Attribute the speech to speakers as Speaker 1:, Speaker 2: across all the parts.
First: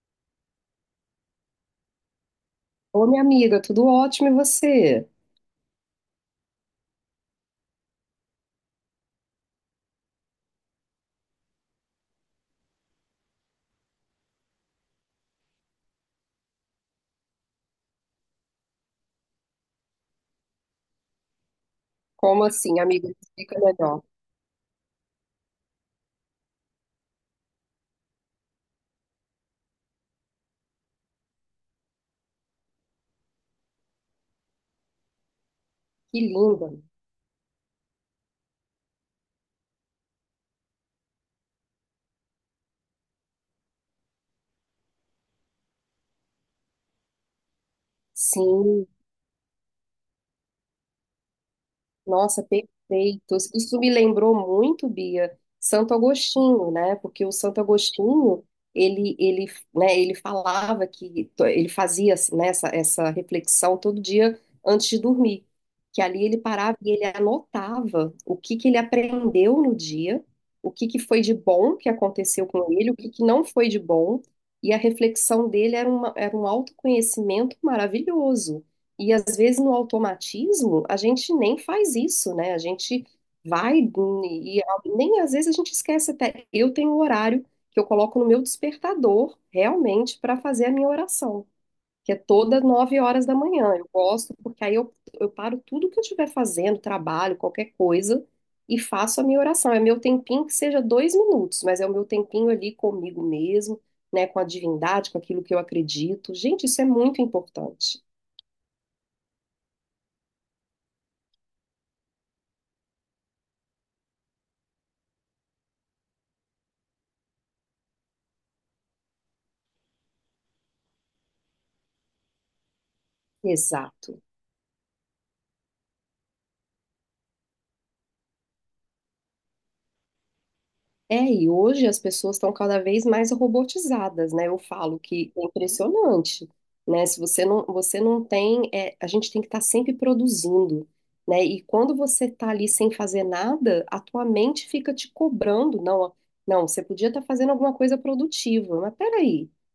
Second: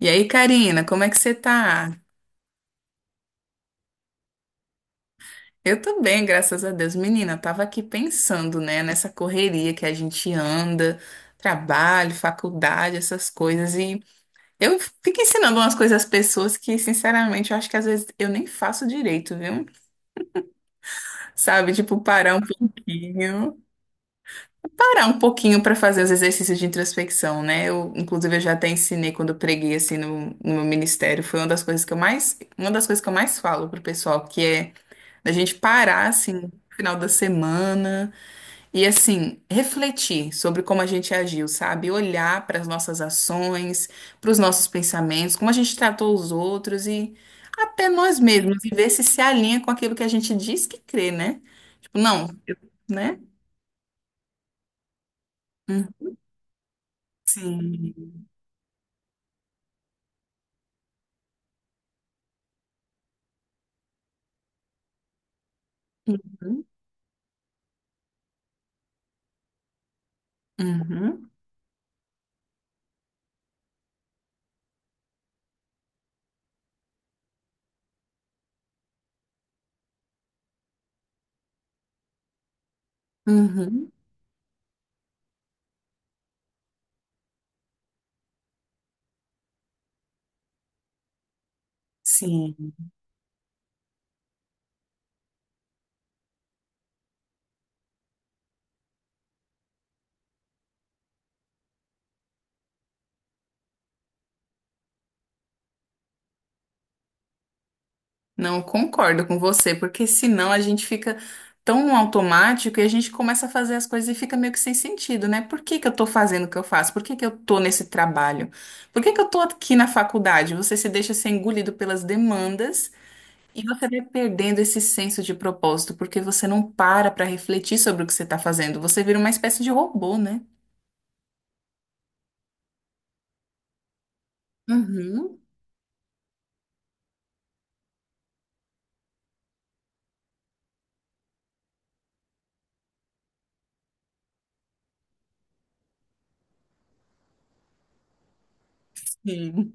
Speaker 1: E aí, Karina, como é que você tá?
Speaker 2: Ô, minha amiga, tudo ótimo e você?
Speaker 1: Eu tô bem, graças a Deus. Menina, eu tava aqui pensando, né, nessa correria que a gente anda, trabalho, faculdade, essas coisas. E eu fico ensinando umas coisas às pessoas que, sinceramente, eu acho que às vezes eu nem faço direito, viu? Sabe? Tipo, parar um
Speaker 2: Como assim, amiga? Me explica
Speaker 1: pouquinho.
Speaker 2: melhor.
Speaker 1: Parar um pouquinho pra fazer os exercícios de introspecção, né? Eu, inclusive, eu já até ensinei quando eu preguei, assim, no meu ministério. Foi uma das coisas que eu mais, uma das coisas que eu mais falo pro pessoal, que é. Da gente parar,
Speaker 2: Que
Speaker 1: assim, no
Speaker 2: linda.
Speaker 1: final da semana e, assim, refletir sobre como a gente agiu, sabe? Olhar para as nossas ações, para os nossos pensamentos, como a gente tratou os outros e até nós mesmos, e
Speaker 2: Sim.
Speaker 1: ver se alinha com aquilo que a gente diz que crê, né? Tipo, não,
Speaker 2: Nossa,
Speaker 1: né?
Speaker 2: perfeitos. Isso me lembrou muito, Bia,
Speaker 1: Hum,
Speaker 2: Santo Agostinho, né? Porque o Santo
Speaker 1: sim.
Speaker 2: Agostinho, ele, né, ele falava que ele fazia, né, essa reflexão todo dia antes de dormir, que ali ele
Speaker 1: Uhum.
Speaker 2: parava e ele anotava o que que ele aprendeu no dia, o que que foi
Speaker 1: Uhum.
Speaker 2: de bom que aconteceu com ele, o que que não foi de bom, e a reflexão dele era uma, era um autoconhecimento maravilhoso. E às vezes no automatismo a gente nem faz isso, né? A gente vai
Speaker 1: Uhum.
Speaker 2: e nem às vezes a gente esquece até. Eu tenho um horário que eu coloco no meu despertador realmente para fazer a minha oração, que é todas
Speaker 1: Sim.
Speaker 2: nove horas da manhã. Eu gosto porque eu paro tudo que eu estiver fazendo, trabalho, qualquer coisa, e faço a minha oração. É meu tempinho que seja dois minutos, mas é o meu tempinho ali comigo mesmo, né? Com a divindade, com aquilo que eu acredito. Gente, isso é muito importante.
Speaker 1: Não concordo com você, porque senão a gente fica tão no automático e a gente começa a fazer as coisas e fica meio que sem sentido, né? Por que que eu tô fazendo o que eu faço? Por que que eu tô nesse trabalho? Por que que eu tô aqui na faculdade? Você se deixa ser engolido pelas demandas e você vai
Speaker 2: Exato.
Speaker 1: perdendo esse senso de propósito, porque você não para para refletir sobre o que você tá fazendo. Você vira uma espécie de robô, né?
Speaker 2: É, e hoje as pessoas estão cada vez mais robotizadas, né? Eu falo que
Speaker 1: Uhum,
Speaker 2: é impressionante, né? Se você não, você não tem, a gente tem que estar sempre produzindo, né? E quando você está ali sem fazer nada, a tua mente fica te cobrando, não, não, você podia estar fazendo alguma coisa produtiva, mas peraí,
Speaker 1: sim.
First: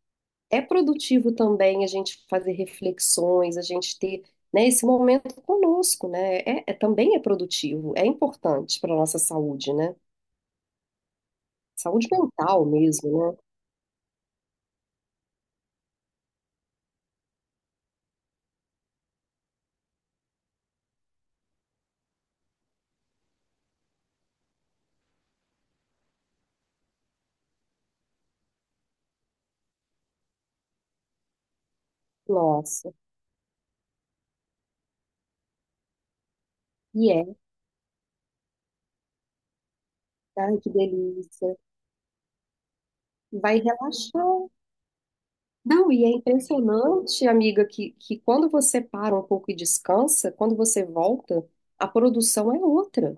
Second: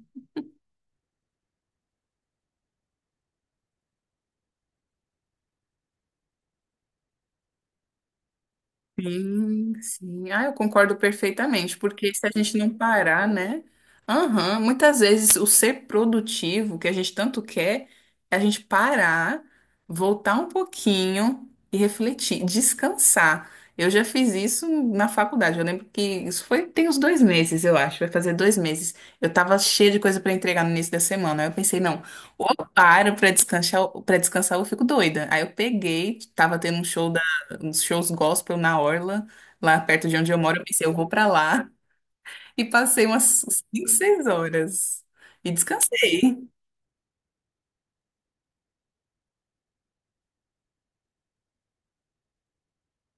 Speaker 2: é produtivo também a gente fazer reflexões, a gente ter, né, esse momento conosco, né? Também é produtivo, é importante para nossa saúde,
Speaker 1: Sim,
Speaker 2: né?
Speaker 1: sim. Ah, eu concordo perfeitamente,
Speaker 2: Saúde
Speaker 1: porque se a gente
Speaker 2: mental
Speaker 1: não parar,
Speaker 2: mesmo, né?
Speaker 1: né? Aham, muitas vezes o ser produtivo que a gente tanto quer é a gente parar, voltar um pouquinho e refletir, descansar. Eu já fiz isso na faculdade. Eu lembro que isso foi, tem uns dois meses, eu acho, vai fazer dois meses. Eu tava cheia de coisa para entregar no início da semana. Aí eu pensei, não, ou eu
Speaker 2: Nossa,
Speaker 1: paro para descansar, ou eu fico doida. Aí eu peguei, tava tendo um show,
Speaker 2: e é,
Speaker 1: uns shows gospel na Orla, lá perto de onde eu
Speaker 2: ai
Speaker 1: moro. Eu
Speaker 2: que
Speaker 1: pensei, eu vou pra
Speaker 2: delícia.
Speaker 1: lá. E passei umas
Speaker 2: Vai
Speaker 1: 5, 6
Speaker 2: relaxar.
Speaker 1: horas. E
Speaker 2: Não, e é
Speaker 1: descansei.
Speaker 2: impressionante, amiga, que quando você para um pouco e descansa, quando você volta, a produção é outra.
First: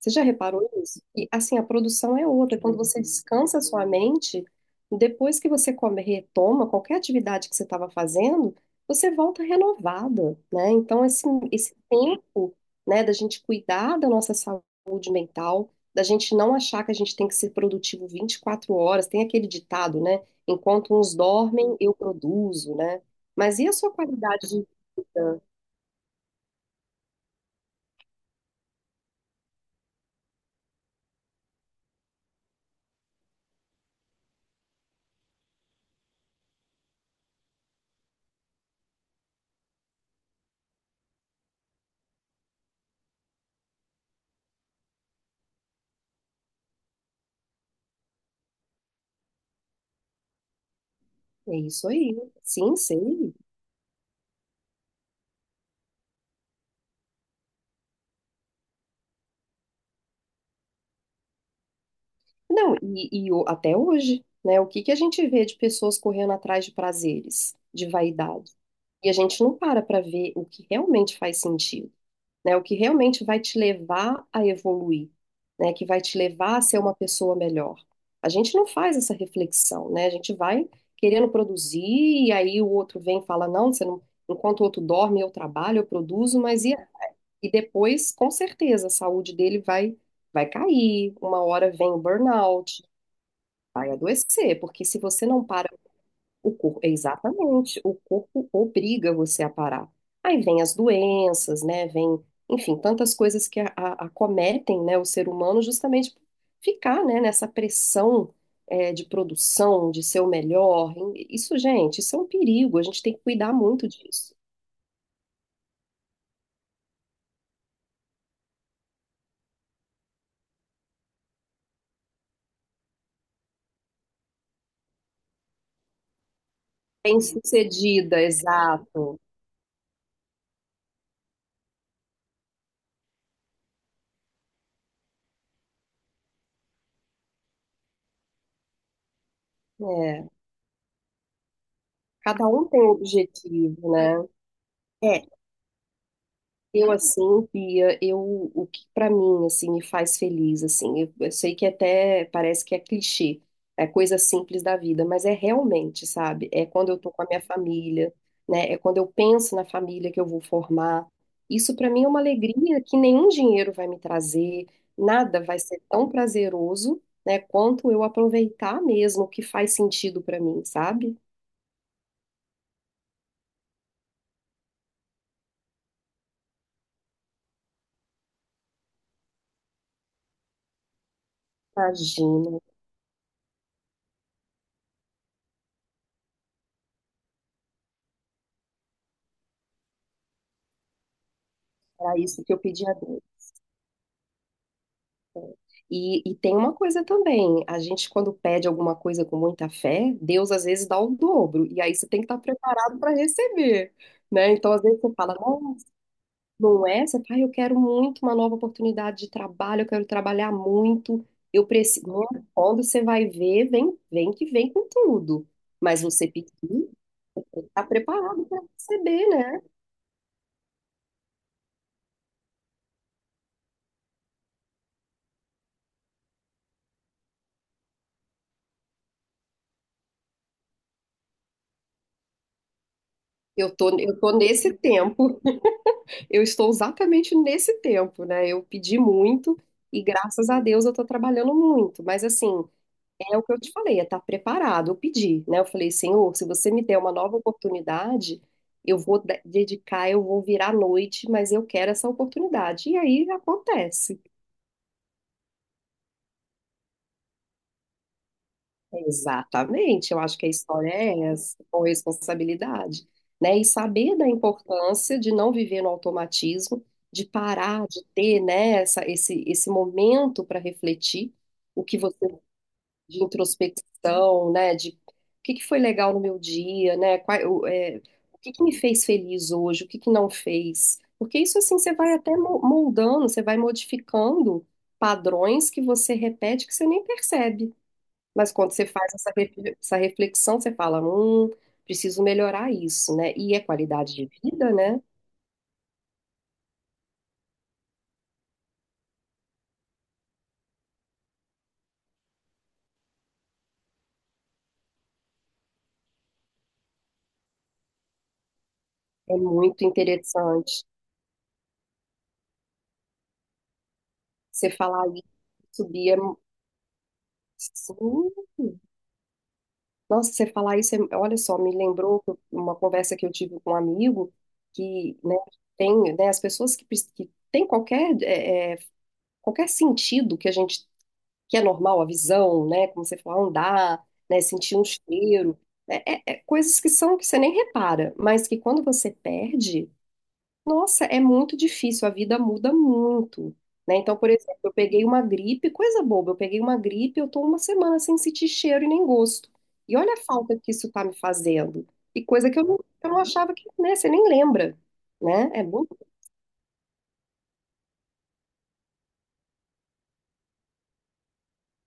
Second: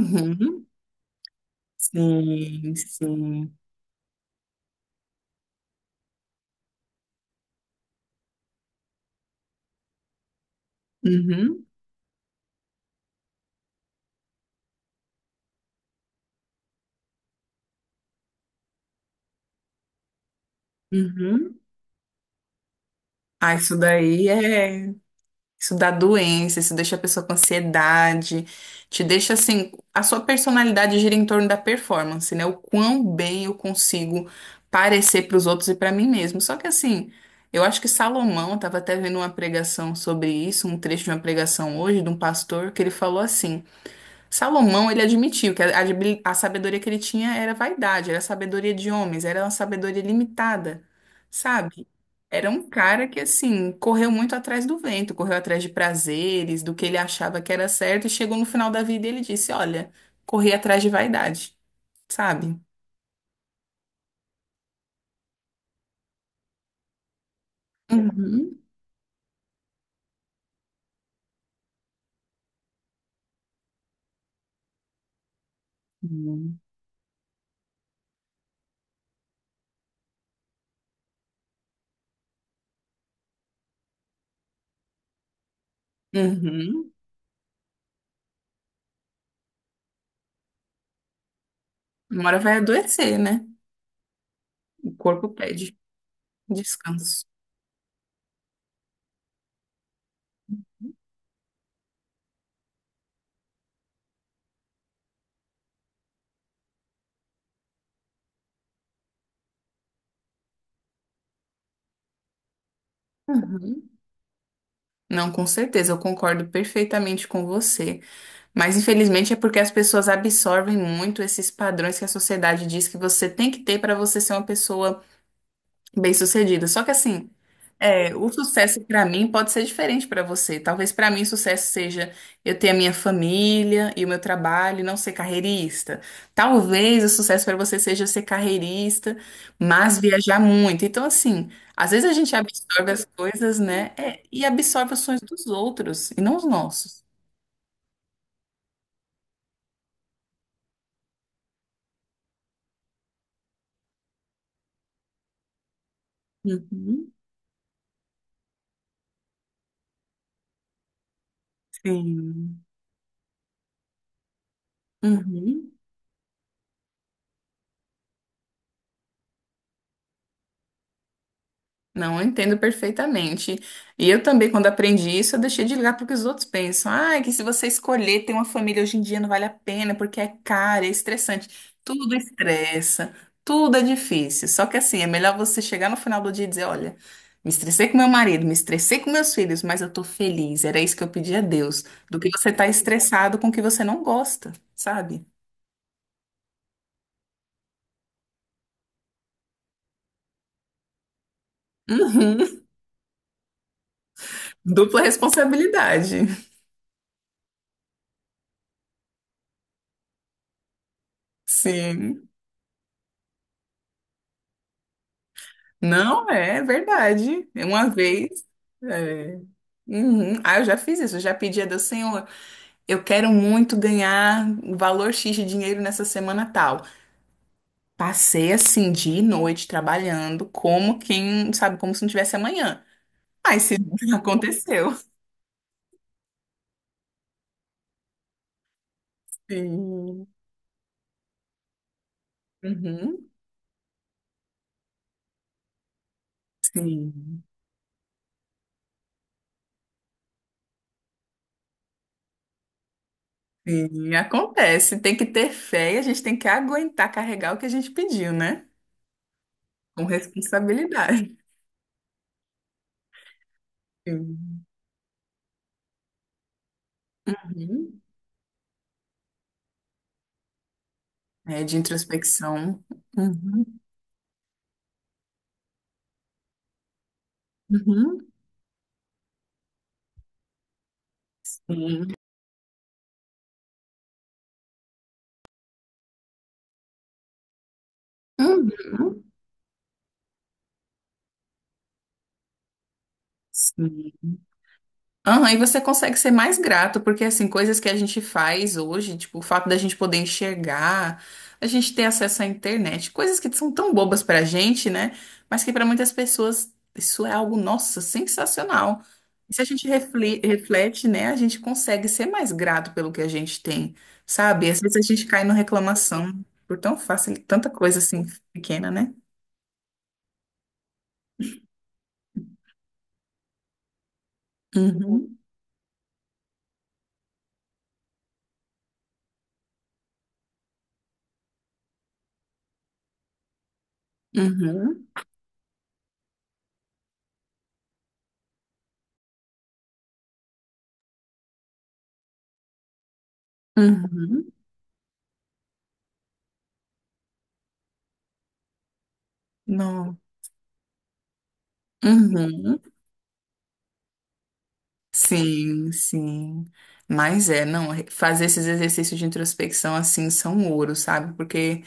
Speaker 2: Você já reparou isso? E assim, a produção é outra.
Speaker 1: Sim,
Speaker 2: Quando você
Speaker 1: sim.
Speaker 2: descansa a sua mente, depois que você come, retoma qualquer atividade que você estava fazendo, você volta renovada, né? Então,
Speaker 1: Uhum,
Speaker 2: esse tempo, né, da gente cuidar da nossa saúde mental, da gente não achar que a gente tem que ser produtivo 24 horas, tem aquele ditado, né? Enquanto uns
Speaker 1: uhum.
Speaker 2: dormem, eu produzo, né?
Speaker 1: Ah,
Speaker 2: Mas e a
Speaker 1: isso
Speaker 2: sua
Speaker 1: daí
Speaker 2: qualidade de
Speaker 1: é.
Speaker 2: vida?
Speaker 1: Isso dá doença, isso deixa a pessoa com ansiedade, te deixa assim, a sua personalidade gira em torno da performance, né? O quão bem eu consigo parecer para os outros e para mim mesmo. Só que assim, eu acho que Salomão estava até vendo uma pregação sobre isso, um trecho de uma pregação hoje de um pastor que ele falou assim: Salomão, ele admitiu que a sabedoria que ele tinha era vaidade, era sabedoria de homens, era uma sabedoria limitada,
Speaker 2: É isso
Speaker 1: sabe?
Speaker 2: aí.
Speaker 1: Era um
Speaker 2: Sim,
Speaker 1: cara que,
Speaker 2: sei.
Speaker 1: assim, correu muito atrás do vento, correu atrás de prazeres, do que ele achava que era certo, e chegou no final da vida e ele disse: Olha, corri atrás de vaidade, sabe?
Speaker 2: Não, até hoje, né? O que que a gente vê de pessoas correndo atrás de prazeres, de vaidade?
Speaker 1: Uhum.
Speaker 2: E a gente não para para ver o que realmente faz sentido, né? O que realmente vai te levar a evoluir, né? Que vai te levar a ser uma pessoa melhor. A gente não faz essa reflexão, né? A gente vai querendo produzir e aí o outro vem e fala, não, você não... Enquanto o outro dorme, eu trabalho, eu produzo, mas
Speaker 1: Uhum.
Speaker 2: e depois, com certeza, a saúde dele vai cair, uma hora vem o
Speaker 1: Uma hora vai
Speaker 2: burnout.
Speaker 1: adoecer, né?
Speaker 2: Vai adoecer, porque
Speaker 1: O
Speaker 2: se você
Speaker 1: corpo
Speaker 2: não para
Speaker 1: pede
Speaker 2: o corpo,
Speaker 1: descanso.
Speaker 2: exatamente, o corpo obriga você a parar. Aí vem as doenças, né? Vem, enfim, tantas coisas que acometem, né, o ser humano justamente por ficar, né, nessa pressão de produção, de ser o melhor. Isso, gente, isso é um perigo. A gente tem que cuidar muito
Speaker 1: Uhum.
Speaker 2: disso.
Speaker 1: Não, com certeza, eu concordo perfeitamente com você. Mas infelizmente é porque as pessoas absorvem muito esses padrões que a sociedade diz que você tem que ter para você ser uma pessoa bem-sucedida. Só que assim, é,
Speaker 2: Bem-sucedida,
Speaker 1: o sucesso para
Speaker 2: exato.
Speaker 1: mim pode ser diferente para você. Talvez para mim o sucesso seja eu ter a minha família e o meu trabalho, e não ser carreirista. Talvez o sucesso para você seja ser carreirista, mas
Speaker 2: É,
Speaker 1: viajar muito. Então assim, às vezes a gente
Speaker 2: cada um tem
Speaker 1: absorve
Speaker 2: um
Speaker 1: as coisas, né?
Speaker 2: objetivo, né?
Speaker 1: É, e absorve os sonhos dos outros e não os
Speaker 2: Eu
Speaker 1: nossos.
Speaker 2: assim, Pia, eu o que pra mim assim me faz feliz assim. Eu sei que até parece que é clichê, é coisa simples da vida, mas é realmente, sabe? É quando eu tô
Speaker 1: Uhum.
Speaker 2: com a minha família, né? É quando eu penso na família que eu vou formar. Isso pra mim é uma
Speaker 1: Sim.
Speaker 2: alegria que nenhum dinheiro vai me trazer, nada vai
Speaker 1: Uhum.
Speaker 2: ser tão prazeroso, né, quanto eu aproveitar mesmo o que faz sentido pra mim, sabe?
Speaker 1: Não, eu entendo perfeitamente. E eu também, quando aprendi isso, eu deixei de ligar para o que os outros pensam. Ah, é que se você escolher ter uma família hoje em dia não vale a pena, porque é caro, é estressante. Tudo
Speaker 2: Imagina,
Speaker 1: estressa, tudo é difícil. Só que assim, é melhor você chegar no final do dia e dizer, olha, me estressei com meu marido, me estressei com meus filhos, mas eu tô feliz. Era isso que eu pedi a Deus.
Speaker 2: era
Speaker 1: Do que
Speaker 2: isso
Speaker 1: você
Speaker 2: que eu
Speaker 1: tá
Speaker 2: pedi a Deus.
Speaker 1: estressado com o que você não gosta, sabe?
Speaker 2: E tem uma coisa também, a gente quando pede alguma coisa com muita fé, Deus às vezes dá o dobro, e aí você tem que estar
Speaker 1: Uhum.
Speaker 2: preparado para receber, né? Então às vezes
Speaker 1: Dupla
Speaker 2: você fala, não,
Speaker 1: responsabilidade.
Speaker 2: não é, você fala, "Ai, eu quero muito uma nova oportunidade de trabalho, eu quero trabalhar muito, eu preciso.
Speaker 1: Sim.
Speaker 2: Não, é? Quando você vai ver, vem que vem com tudo, mas você
Speaker 1: Não,
Speaker 2: pedir,
Speaker 1: é verdade.
Speaker 2: tá
Speaker 1: Uma vez.
Speaker 2: preparado para receber,
Speaker 1: É.
Speaker 2: né?
Speaker 1: Uhum. Ah, eu já fiz isso. Eu já pedi a Deus, Senhor, eu quero muito ganhar valor X de dinheiro nessa semana tal. Passei assim, dia e noite, trabalhando, como quem, sabe, como se não tivesse amanhã. Aí se
Speaker 2: Eu tô nesse
Speaker 1: aconteceu.
Speaker 2: tempo. Eu estou exatamente nesse tempo, né? Eu pedi muito e
Speaker 1: Sim.
Speaker 2: graças a Deus eu estou trabalhando muito. Mas assim,
Speaker 1: Uhum.
Speaker 2: é o que eu te falei, é estar preparado. Eu pedi, né? Eu falei, Senhor, se você me der uma nova
Speaker 1: Sim.
Speaker 2: oportunidade, eu vou dedicar, eu vou virar à noite, mas eu quero essa oportunidade. E aí
Speaker 1: Sim,
Speaker 2: acontece.
Speaker 1: acontece. Tem que ter fé e a gente tem que aguentar carregar o que a gente pediu, né? Com
Speaker 2: Exatamente, eu acho que a história é
Speaker 1: responsabilidade.
Speaker 2: essa, com responsabilidade, né? E saber da
Speaker 1: Sim.
Speaker 2: importância de não viver no automatismo, de parar,
Speaker 1: Uhum.
Speaker 2: de ter, né, esse momento para refletir
Speaker 1: É, de
Speaker 2: o que você,
Speaker 1: introspecção.
Speaker 2: de
Speaker 1: Uhum,
Speaker 2: introspecção, né, de o que que foi legal no meu dia, né, qual,
Speaker 1: uhum,
Speaker 2: o que que me fez feliz hoje, o que que não fez, porque isso assim você
Speaker 1: sim.
Speaker 2: vai até moldando, você vai modificando padrões que você repete que você nem percebe. Mas
Speaker 1: Hum,
Speaker 2: quando você faz essa essa reflexão, você fala, preciso melhorar isso, né? E é qualidade de
Speaker 1: sim.
Speaker 2: vida, né?
Speaker 1: Aham, e você consegue ser mais grato, porque assim, coisas que a gente faz hoje, tipo, o fato da gente poder enxergar, a gente ter acesso à internet, coisas que são tão bobas pra gente, né? Mas que pra muitas pessoas isso é algo, nossa, sensacional.
Speaker 2: É
Speaker 1: E se a
Speaker 2: muito
Speaker 1: gente
Speaker 2: interessante
Speaker 1: reflete, né, a gente consegue ser mais grato pelo que a gente tem, sabe?
Speaker 2: você
Speaker 1: Às vezes a
Speaker 2: falar isso,
Speaker 1: gente cai na
Speaker 2: subir, é
Speaker 1: reclamação por tão fácil, tanta coisa assim
Speaker 2: sim.
Speaker 1: pequena, né?
Speaker 2: Nossa, você falar isso, olha só, me lembrou que uma conversa que eu tive com um amigo que, né,
Speaker 1: Uhum.
Speaker 2: tem, né, as pessoas que, que têm qualquer, qualquer sentido que a gente que é normal, a visão, né? Como você falou, andar, né? Sentir um
Speaker 1: Uhum,
Speaker 2: cheiro. Né, é, é coisas que são que você nem repara, mas que quando você perde, nossa, é muito difícil, a vida muda muito. Né? Então, por
Speaker 1: uhum,
Speaker 2: exemplo, eu peguei uma gripe, coisa boba, eu peguei uma gripe, eu tô uma semana sem sentir cheiro e nem gosto. E olha a
Speaker 1: não.
Speaker 2: falta que isso tá me fazendo. E coisa que
Speaker 1: Uhum.
Speaker 2: eu não achava que, né, você nem lembra, né? É
Speaker 1: Sim,
Speaker 2: muito
Speaker 1: sim. Mas é, não, fazer esses exercícios de introspecção assim são ouro, sabe? Porque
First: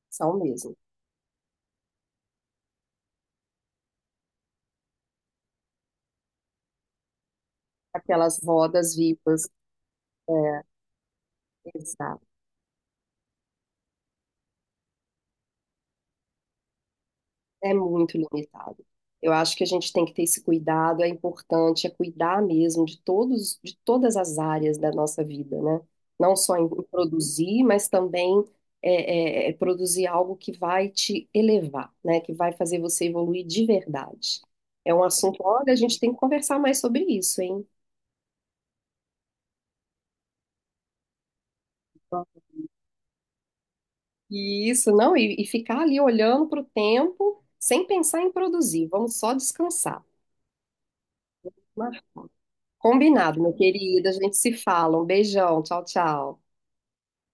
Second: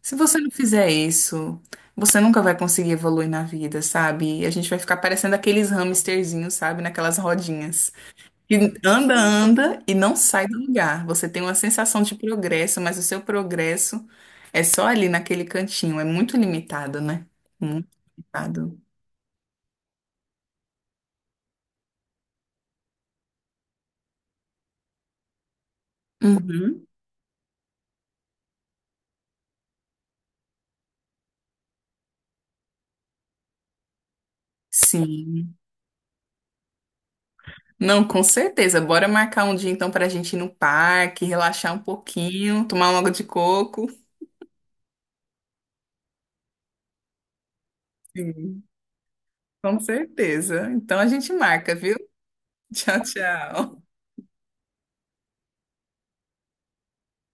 Speaker 1: se
Speaker 2: são
Speaker 1: você não
Speaker 2: mesmo.
Speaker 1: fizer isso, você nunca vai conseguir evoluir na vida, sabe? E a gente vai ficar parecendo aqueles hamsterzinhos, sabe? Naquelas rodinhas.
Speaker 2: Aquelas
Speaker 1: Que
Speaker 2: rodas
Speaker 1: anda,
Speaker 2: vivas.
Speaker 1: anda e não sai do
Speaker 2: É,
Speaker 1: lugar. Você tem uma sensação de
Speaker 2: exato.
Speaker 1: progresso, mas o seu progresso é só ali naquele cantinho. É muito limitado, né?
Speaker 2: É
Speaker 1: Muito
Speaker 2: muito
Speaker 1: limitado.
Speaker 2: limitado. Eu acho que a gente tem que ter esse cuidado, é importante, é cuidar mesmo de todos, de todas as áreas da nossa vida, né? Não só em
Speaker 1: Uhum.
Speaker 2: produzir, mas também é produzir algo que vai te elevar, né? Que vai fazer você evoluir de verdade. É um assunto,
Speaker 1: Sim,
Speaker 2: olha, a gente tem que conversar mais sobre isso, hein?
Speaker 1: não, com certeza. Bora marcar um dia então para a gente ir no parque, relaxar um pouquinho, tomar um água de coco.
Speaker 2: E isso, não, e ficar ali olhando para o tempo sem pensar em
Speaker 1: Sim,
Speaker 2: produzir, vamos só
Speaker 1: com
Speaker 2: descansar.
Speaker 1: certeza. Então a gente marca, viu? Tchau,
Speaker 2: Combinado, meu
Speaker 1: tchau.
Speaker 2: querido. A gente se fala. Um beijão. Tchau, tchau.